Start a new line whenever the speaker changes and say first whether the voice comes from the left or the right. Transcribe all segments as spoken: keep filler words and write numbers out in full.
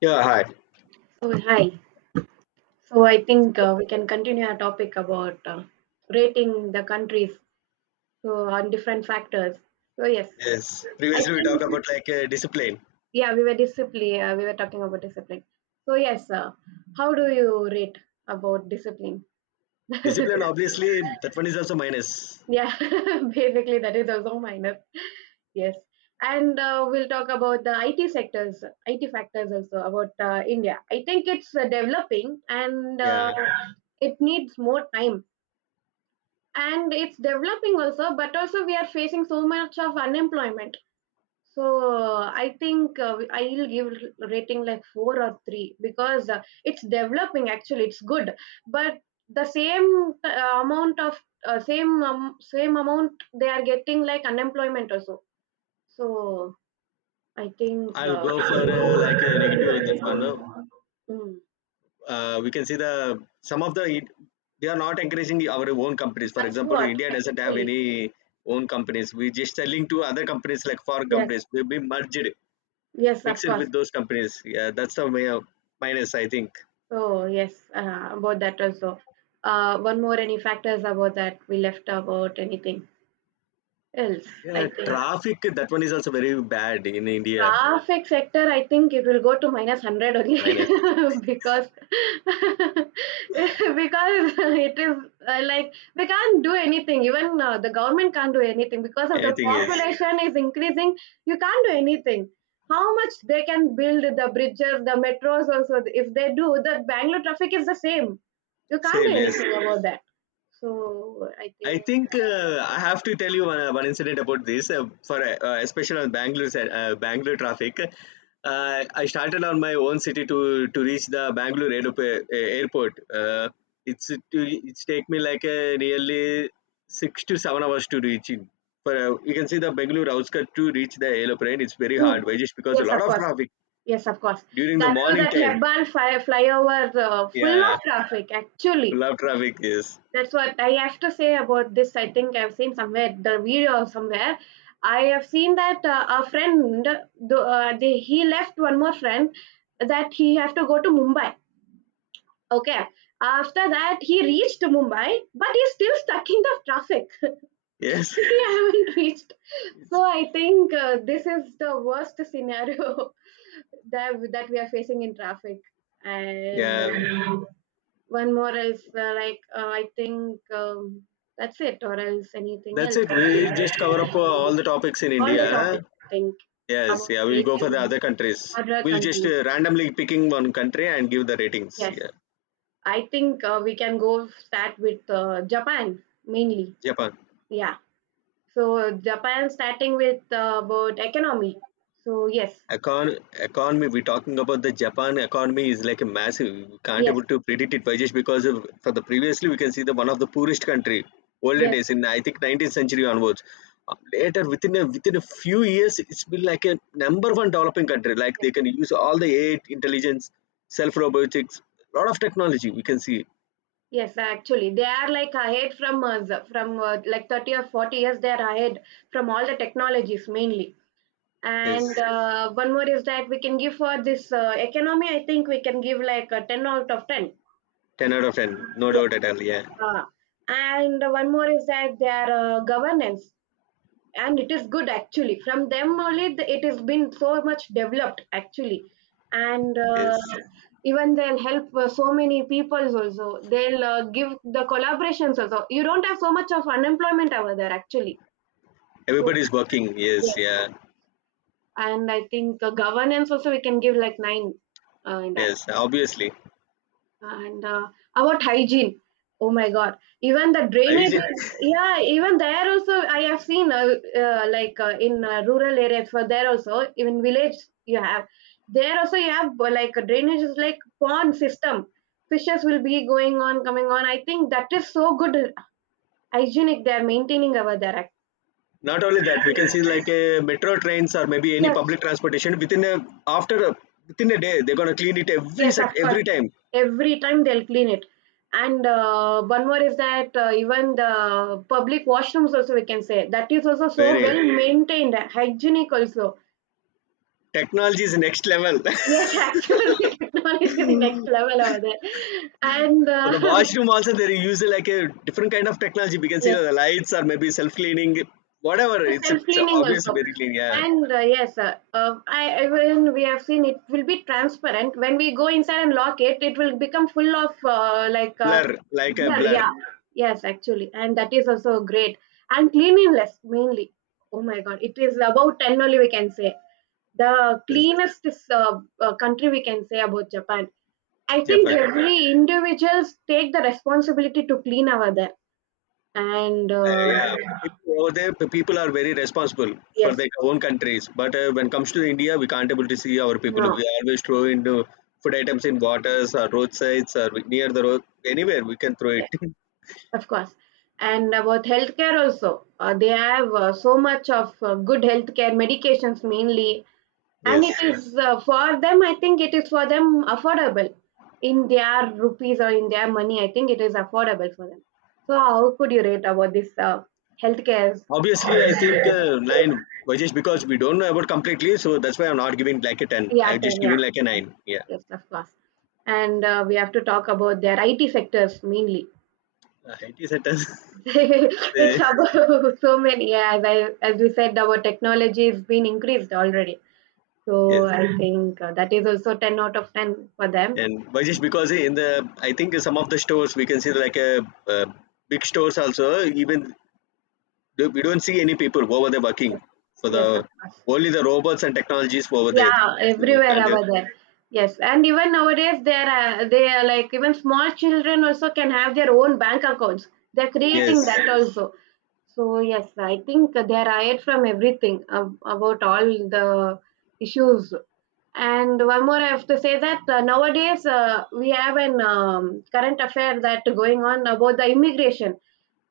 left: Yeah, hi.
right: Oh, hi. So I think uh, we can continue our topic about uh, rating the countries, so on different factors. So yes,
left: Yes.
right: I
left: Previously we
right: think
left: talked about like uh, discipline.
right: yeah, we were discipline. Uh, we were talking about discipline. So yes, uh, how do you rate about discipline?
left: Discipline, obviously, that one is also minus.
right: yeah, basically that is also minus. Yes, and uh, we'll talk about the I T sectors, I T factors, also about uh, India. I think it's uh, developing, and uh,
left: Yeah,
right: it needs more time, and it's developing also, but also we are facing so much of unemployment. So i think uh, I will give rating like four or three, because uh, it's developing, actually it's good, but the same uh, amount of uh, same um, same amount they are getting, like unemployment also. so i think
left: I'll
right: uh,
left: go for uh, like a negative with that one. No?
right: mm,
left: Uh, we can see the some of the it- they are not encouraging the- our own companies. For
right: that's
left: example,
right: what,
left: India doesn't have
right: actually.
left: any own companies. We just selling to other companies like foreign
right: Yes,
left: companies. We'll be merged,
right: yes, of
left: mixed
right: course.
left: with those companies. Yeah, that's the way of minus, I think.
right: Oh, yes, uh, about that also. Uh, one more, any factors about that we left, about anything else,
left: Yeah,
right: I think.
left: traffic. That one is also very bad in India.
right: Traffic sector, I think it will go to minus hundred only
left: Minus
right: because because it is uh, like we can't do anything. Even uh, the government can't do anything, because of the
left: anything is
right: population is increasing. You can't do anything. How much they can build the bridges, the metros also. If they do, the Bangalore traffic is the same. You can't
left: same.
right: do
left: Yes.
right: anything about that. So I
left: I
right: think.
left: think uh, I have to tell you one, uh, one incident about this, uh, for uh, uh, especially on Bangalore side- uh, Bangalore traffic. Uh, I started on my own city to to reach the Bangalore aerop- uh, airport. Uh, it's to, it's take me like uh, nearly six to seven hours to reach in. For uh, you can see the Bangalore outskirts to reach the airplane. It's very
right: Mm,
left: hard, why? Just because a
right: yes,
left: lot
right: of
left: of
right: course.
left: traffic
right: Yes, of course.
left: during the
right: That too,
left: morning
right: that
left: time.
right: Hebban fly, flyover uh, full of
left: Yeah,
right: traffic. Actually,
left: full of traffic. Yes,
right: that's what I have to say about this. I think I've seen somewhere the video somewhere. I have seen that uh, a friend, the, uh, the, he left one more friend that he have to go to Mumbai. Okay, after that he reached Mumbai, but he's still stuck in the traffic.
left: yes,
right: He haven't reached. So I think uh, this is the worst scenario, that that we are facing in traffic, and
left: yeah.
right: um, one more is uh, like uh, I think um, that's it, or else anything
left: That's
right: else,
left: it. We just cover up uh, all the topics in
right: all the
left: India.
right: topics, I think.
left: Yes,
right: About
left: yeah, we'll
right: race
left: go for
right: and
left: the other countries.
right: other
left: We'll just
right: countries,
left: uh, randomly picking one country and give the ratings.
right: yes,
left: Yeah,
right: I think uh, we can go start with uh, Japan, mainly.
left: Japan.
right: Yeah, so Japan, starting with uh, about economy. So yes.
left: Econ economy, we're talking about the Japan economy is like a massive. We can't able
right: Yes.
left: to predict it by just because of for the previously we can see the one of the poorest country olden
right: Yes. Yes.
left: days in I think nineteenth century onwards. Uh, Later within a within a few years, it's been like a number one developing country. Like they can use all the A I intelligence, self robotics, lot of technology. We can see
right: Yes, actually, they are like ahead from us, from uh, like thirty or forty years, they are ahead from all the technologies, mainly. And
left: yes,
right: uh, one more is that we can give for this uh, economy, I think we can give like a ten out of ten.
left: ten out of ten, no doubt at all. Yeah,
right: Yeah. And one more is that their uh, governance, and it is good actually. From them only, the, it has been so much developed actually. And uh,
left: yes,
right: even they'll help uh, so many peoples also. They'll uh, give the collaborations also. You don't have so much of unemployment over there actually. So
left: everybody's working. Yes,
right: yes,
left: yeah,
right: and I think uh, governance also we can give like nine, uh, in that.
left: yes, obviously.
right: And, uh, about hygiene, oh my God, even the drainage
left: Ayush,
right: is, yeah, even there also, I have seen, uh, uh, like uh, in uh, rural areas, for there also, even village you have, there also you have uh, like a drainage is like pond system. Fishes will be going on, coming on. I think that is so good, hygienic they are maintaining over there.
left: not only that we can see like a metro trains or maybe any
right: Yes.
left: public transportation within a after a, within a day they're going to clean it every
right: Yes, of
left: sec
right: course.
left: every time
right: Every time they'll clean it. And uh, one more is that uh, even the public washrooms also we can say that is also so
left: very
right: well maintained, hygienic also.
left: technology is next level
right: Yes, actually technology is next level over there. And
left: for
right: uh,
left: the washroom also they use uh, like a different kind of technology we can see
right: yes.
left: the lights or maybe self cleaning whatever
right: Yes,
left: it's, it's
right: self-cleaning
left: obvious
right: also.
left: very clean yeah
right: And uh, yes, uh, uh, I, even we have seen, it will be transparent. When we go inside and lock it, it will become full of uh, like uh,
left: blur like a
right: blur.
left: blur.
right: Yeah, yes, actually, and that is also great, and cleanliness mainly. Oh my God, it is about ten only, we can say the
left: Yes,
right: cleanest is, uh, uh, country we can say, about Japan. I think
left: Japan, yeah.
right: every individuals take the responsibility to clean over there. And
left: Uh,
right: uh,
left: yeah, the people over there, the people are very responsible for
right: yes,
left: their own countries. But uh, when it comes to India, we can't able to see our people.
right: no. Yeah.
left: We always throw into food items in waters or roadsides or near the road, anywhere we can throw it.
right: Of course. And about healthcare also, uh, they have uh, so much of uh, good healthcare medications mainly, and it
left: Yes.
right: is uh, for them, I think it is for them affordable in their rupees, or in their money. I think it is affordable for them. So how could you rate about this uh, healthcare?
left: Obviously, I think uh, nine, well, just because we don't know about completely, so that's why I'm not giving like a ten.
right: Yeah,
left: I'm
right: ten.
left: just giving
right: Yeah,
left: like a nine. Yeah.
right: yes, of course. And uh, we have to talk about their I T sectors mainly.
left: Uh, it is a ten. So,
right: It's about so many. Yeah, as I as we said, our technology has been increased already. So
left: yes.
right: I think uh, that is also ten out of ten for them.
left: And but just because in the, I think some of the stores we can see like a, uh, big stores also, even Do- we don't see any people over there working
right: Yes,
left: for
right: yes, of
left: the
right: course.
left: only the robots and technologies over there.
right: Yeah,
left: So we
right: everywhere
left: can't, uh,
right: over there. Yes, and even nowadays they are uh, they are like, even small children also can have their own bank accounts. They're
left: yes.
right: creating that also. So yes, I think they are hired from everything ab- about all the issues. And one more, I have to say that uh, nowadays uh, we have an um, current affair that going on about the immigration.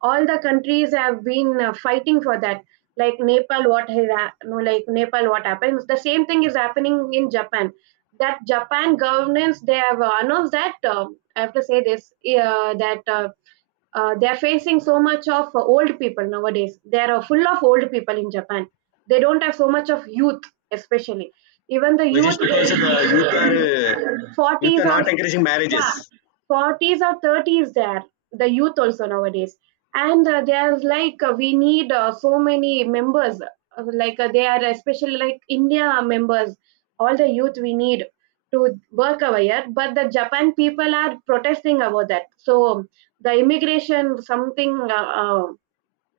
right: All the countries have been uh, fighting for that. Like Nepal, what has hap- no, like Nepal, what happens? The same thing is happening in Japan. That Japan governance, they have uh, announced that uh, I have to say this uh, that. Uh, uh, they're facing so much of uh, old people nowadays. They're uh, full of old people in Japan. They don't have so much of youth, especially. Even the
left: Well,
right: youth,
left: just because
right: they
left: of the youth are uh, youth
right: forties
left: are
right: or
left: not encouraging
right: yeah,
left: marriages,
right: forties or thirties. There, the youth also nowadays, and uh, they're like, uh, we need uh, so many members. Uh, like uh, they are especially like India members, all the youth we need to work over here. But the Japan people are protesting about that. So the immigration something uh, uh,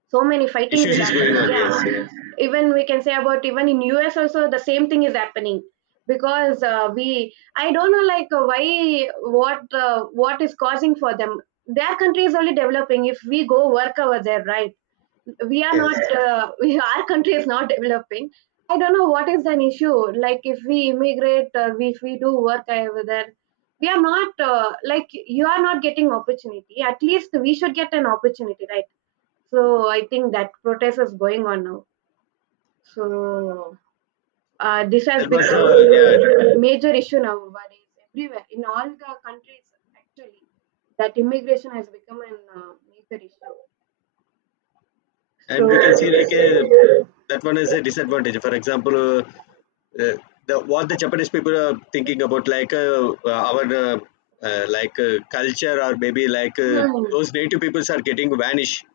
right: so many fightings
left: issues
right: is
left: is going
right: happening,
left: on, yes, yeah,
right: yeah. Even we can say about, even in us also the same thing is happening, because uh, we, I don't know like uh, why, what uh, what is causing for them. Their country is only developing, if we go work over there, right? We are not
left: yes,
right: uh, we, our country is not developing. I don't know what is an issue. Like, if we immigrate, uh, we, if we do work over there, we are not uh, like, you are not getting opportunity. At least we should get an opportunity, right? So I think that protest is going on now. So uh, this has
left: that was
right: become
left: the, yeah,
right: a major issue now, but it's everywhere in all the countries actually. That immigration has become a uh, major issue. So,
left: and we can see like a that one is a disadvantage for example uh, uh, the what the Japanese people are thinking about like uh, uh, our uh, uh, like uh, culture or maybe like uh,
right: hmm,
left: those native peoples are getting vanished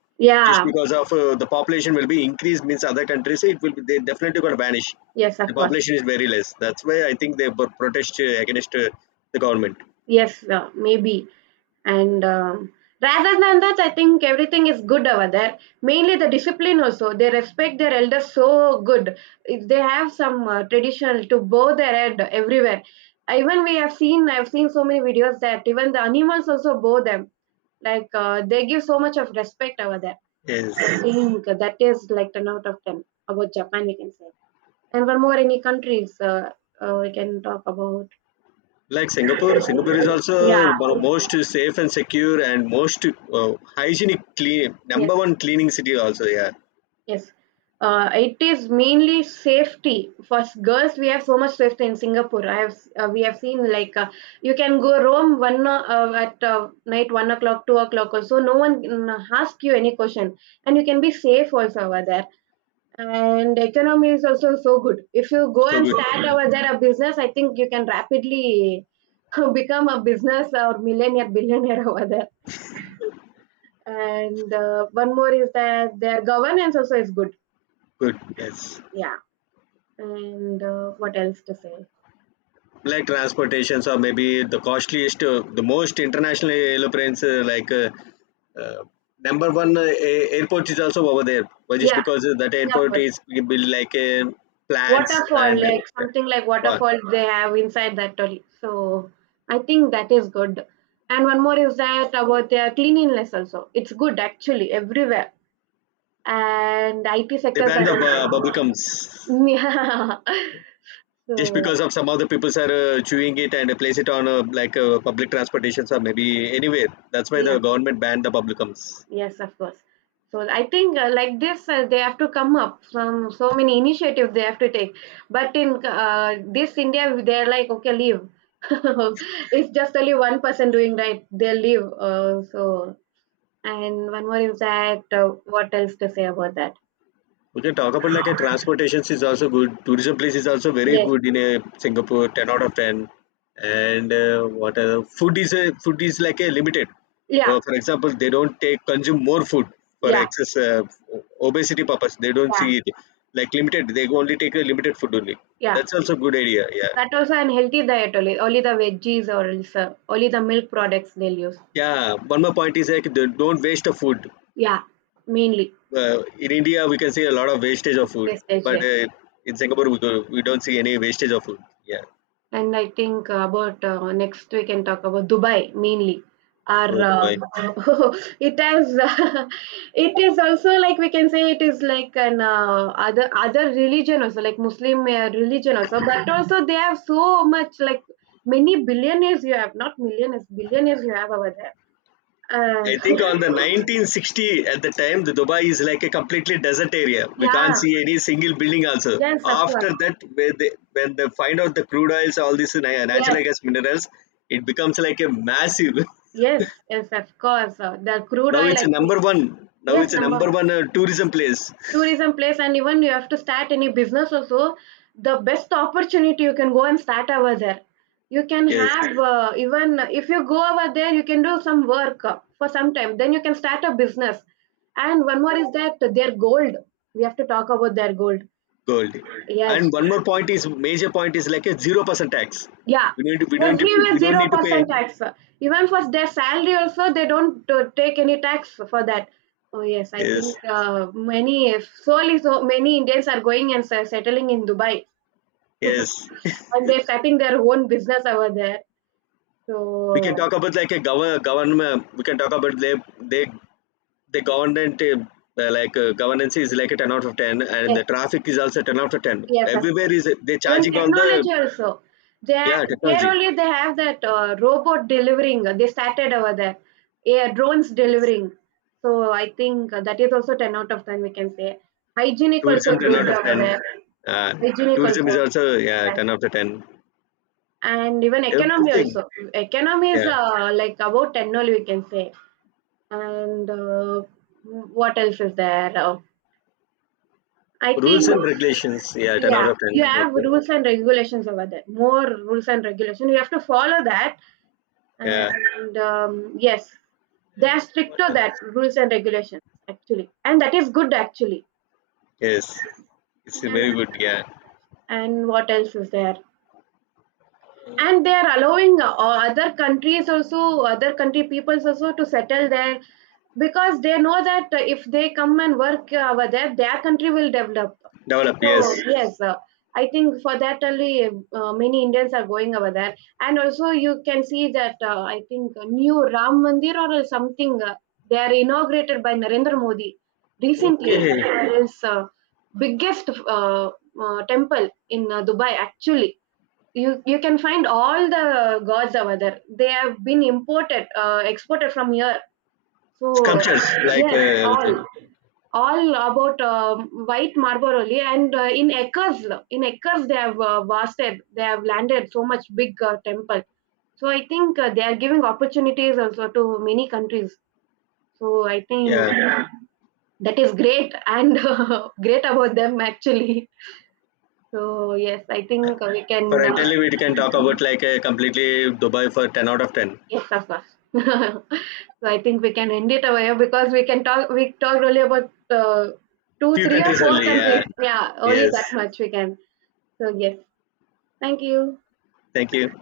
left: just
right: yeah,
left: because of uh, the population will be increased means other countries it will be, they definitely going to vanish,
right: yes, of
left: the
right: course.
left: population is very less, that's why I think they pro- protest uh, against uh, the government.
right: Yes, uh, maybe. And um, rather than that, I think everything is good over there. Mainly the discipline also. They respect their elders so good. If they have some uh, traditional to bow their head everywhere. Even we have seen, I've seen so many videos that even the animals also bow them. Like uh, they give so much of respect over there. I
left: Yes,
right: think that is like ten out of ten about Japan, we can say. And one more, any countries uh, uh, we can talk about.
left: like Singapore, singapore is also
right: Yeah.
left: one of most safe and secure and most uh, hygienic clean
right: Yes.
left: number one cleaning city also, yeah,
right: Yes, uh, it is mainly safety. For s- girls, we have so much safety in Singapore. I have s- uh, we have seen like uh, you can go roam one o- uh, at uh, night, one o'clock, two o'clock also. No one can uh, ask you any question, and you can be safe also over there. And economy is also so good. If you go
left: so
right: and
left: good,
right: start
left: yeah,
right: over there a business, I think you can rapidly become a business or millionaire, billionaire over there. And uh, one more is that their governance also is good.
left: good, yes,
right: Yeah. And uh, what else to say?
left: like transportations or maybe the costliest uh, the most international airplanes uh, like uh, uh, number one uh, a- airport is also over there but just
right: Yeah,
left: because uh, that airport
right: Singapore.
left: is built like uh, plants
right: Waterfall,
left: and uh,
right: like,
left: yeah.
right: something like
left: Wow.
right: waterfalls they have inside that trolley. So I think that is good. And one more is that about their cleanliness also. It's good actually everywhere. And I T
left: They
right: sectors
left: ban
right: are
left: the bu-
right: also.
left: bubblegums
right: Yeah.
left: just
right: So
left: because of some other people are uh, chewing it and place it on uh, like uh, public transportations or maybe anywhere. That's why
right: yeah.
left: the government banned the publicums.
right: Yes, of course. So I think uh, like this, uh, they have to come up from, so many initiatives they have to take. But in uh, this India, they're like, okay, leave. It's just only one person doing, right? They leave. Uh, so, and one more is that uh, what else to say about that?
left: We can talk about like a transportations is also good. Tourism place is also very
right: Yes.
left: good in a Singapore, ten out of ten. And uh, what other food is a food is like a limited.
right: Yeah.
left: Uh, for example, they don't take consume more food for
right: Yeah.
left: excess uh, obesity purpose. They don't
right: Yeah.
left: see it like limited. They only take a limited food only.
right: Yeah.
left: That's also good idea. Yeah.
right: That also unhealthy diet only. Only the veggies, or else, uh, only the milk products they'll use.
left: Yeah, one more point is like don't don't waste the food.
right: Yeah. Mainly.
left: Uh, in India, we can see a lot of wastage of food,
right: Yes. Yes.
left: but
right: Yes.
left: uh, in Singapore, we, do, we don't see any wastage of food. Yeah.
right: And I think uh, about uh, next we can talk about Dubai, mainly. Our
left: So,
right: uh,
left: but
right: it has it is also like, we can say it is like an uh, other other religion also, like Muslim uh, religion also, but also they have so much like, many billionaires you have, not millionaires, billionaires you have over there. Uh,
left: I think on the nineteen sixty at the time, the Dubai is like a completely desert area. We can't
right: yeah,
left: see any single building also.
right: yes, of course,
left: After that, when they, when they find out the crude oils, all these na-
right: yes,
left: natural gas minerals, it becomes like a massive.
right: yes, yes, of course. Uh, the crude
left: Now
right: oil,
left: it's
right: I
left: a
right: think,
left: number one. Now
right: yes,
left: it's a
right: number
left: number
right: one.
left: one uh, tourism place.
right: Tourism place, and even you have to start any business also, the best opportunity you can go and start over there. You can
left: Yes.
right: have, uh, even if you go over there, you can do some work uh, for some time, then you can start a business. And one more is that their gold, we have to talk about their gold.
left: Gold,
right: Yes.
left: and one more point is major point is like a zero percent tax,
right: Yeah,
left: we need to, we don't need to,
right: everywhere
left: we don't
right: zero
left: need to pay,
right: percent tax. Even for their salary also, they don't uh, take any tax for that. Oh yes, I think
left: yes,
right: uh, many, if solely so many Indians are going and se- settling in Dubai,
left: yes,
right: and they're starting their own business over there.
left: we can
right: So
left: talk about like a govern government, we can talk about they they the government uh, uh, like uh, governance is like a ten out of ten and
right: yes,
left: the traffic is also ten out of ten
right: yes, of
left: everywhere
right: course.
left: is they
right: Even
left: charging on the
right: technology also. There,
left: yeah
right: there
left: technology,
right: only, they have that uh, robot delivering, they started over there. Yeah, drones
left: yes.
right: delivering. So I think that is also ten out of ten, we can say. Hygienic
left: Tourism
right: also
left: ten out
right: good
left: of
right: over
left: ten,
right: there.
left: uh,
right: Hygienic
left: tourism is
right: also.
left: also yeah
right: Yeah.
left: ten out of ten
right: And even economy
left: everything
right: also. Economy is
left: yeah
right: uh, like about ten only, we can say. And uh, what else is there? Uh, I
left: rules
right: think,
left: and regulations yeah ten out
right: yeah,
left: of ten,
right: you have
left: okay.
right: rules and regulations over there. More rules and regulation you have to follow that,
left: Yeah.
right: and um, yes, they are
left: What
right: stricter, that
left: else?
right: rules and regulations actually, and that is good actually.
left: Yes, it's a
right: And
left: very good. Yeah,
right: and what else is there? And they are allowing uh, other countries also, other country peoples also, to settle there, because they know that uh, if they come and work uh, over there, their country will develop.
left: develop.
right: So
left: Yes.
right: yes, uh, I think for that only, uh, many Indians are going over there. And also you can see that uh, I think a new Ram Mandir or something uh, they are inaugurated by Narendra Modi recently.
left: Okay.
right: There is uh, biggest uh, uh, temple in uh, Dubai actually. You you can find all the gods over there. They have been imported, uh, exported from here. So
left: Sculptures like uh,
right: yes, all
left: everything.
right: all about um white marble only, and uh, in acres, in acres they have uh, vasted, they have landed so much big uh, temple. So I think uh, they are giving opportunities also to many countries. So I think
left: Yeah.
right: that is great, and great about them actually. So yes, I think uh, we
left: For
right: can uh,
left: entirely, we can talk about like uh, completely Dubai for ten out of ten.
right: yes, of course. So I think we can end it over here, because we can talk. We talked only about uh, two,
left: Few
right: three, or
left: countries
right: four
left: only. Yeah.
right: countries. Yeah, only
left: Yes.
right: that much we can. So yes, thank you.
left: Thank you.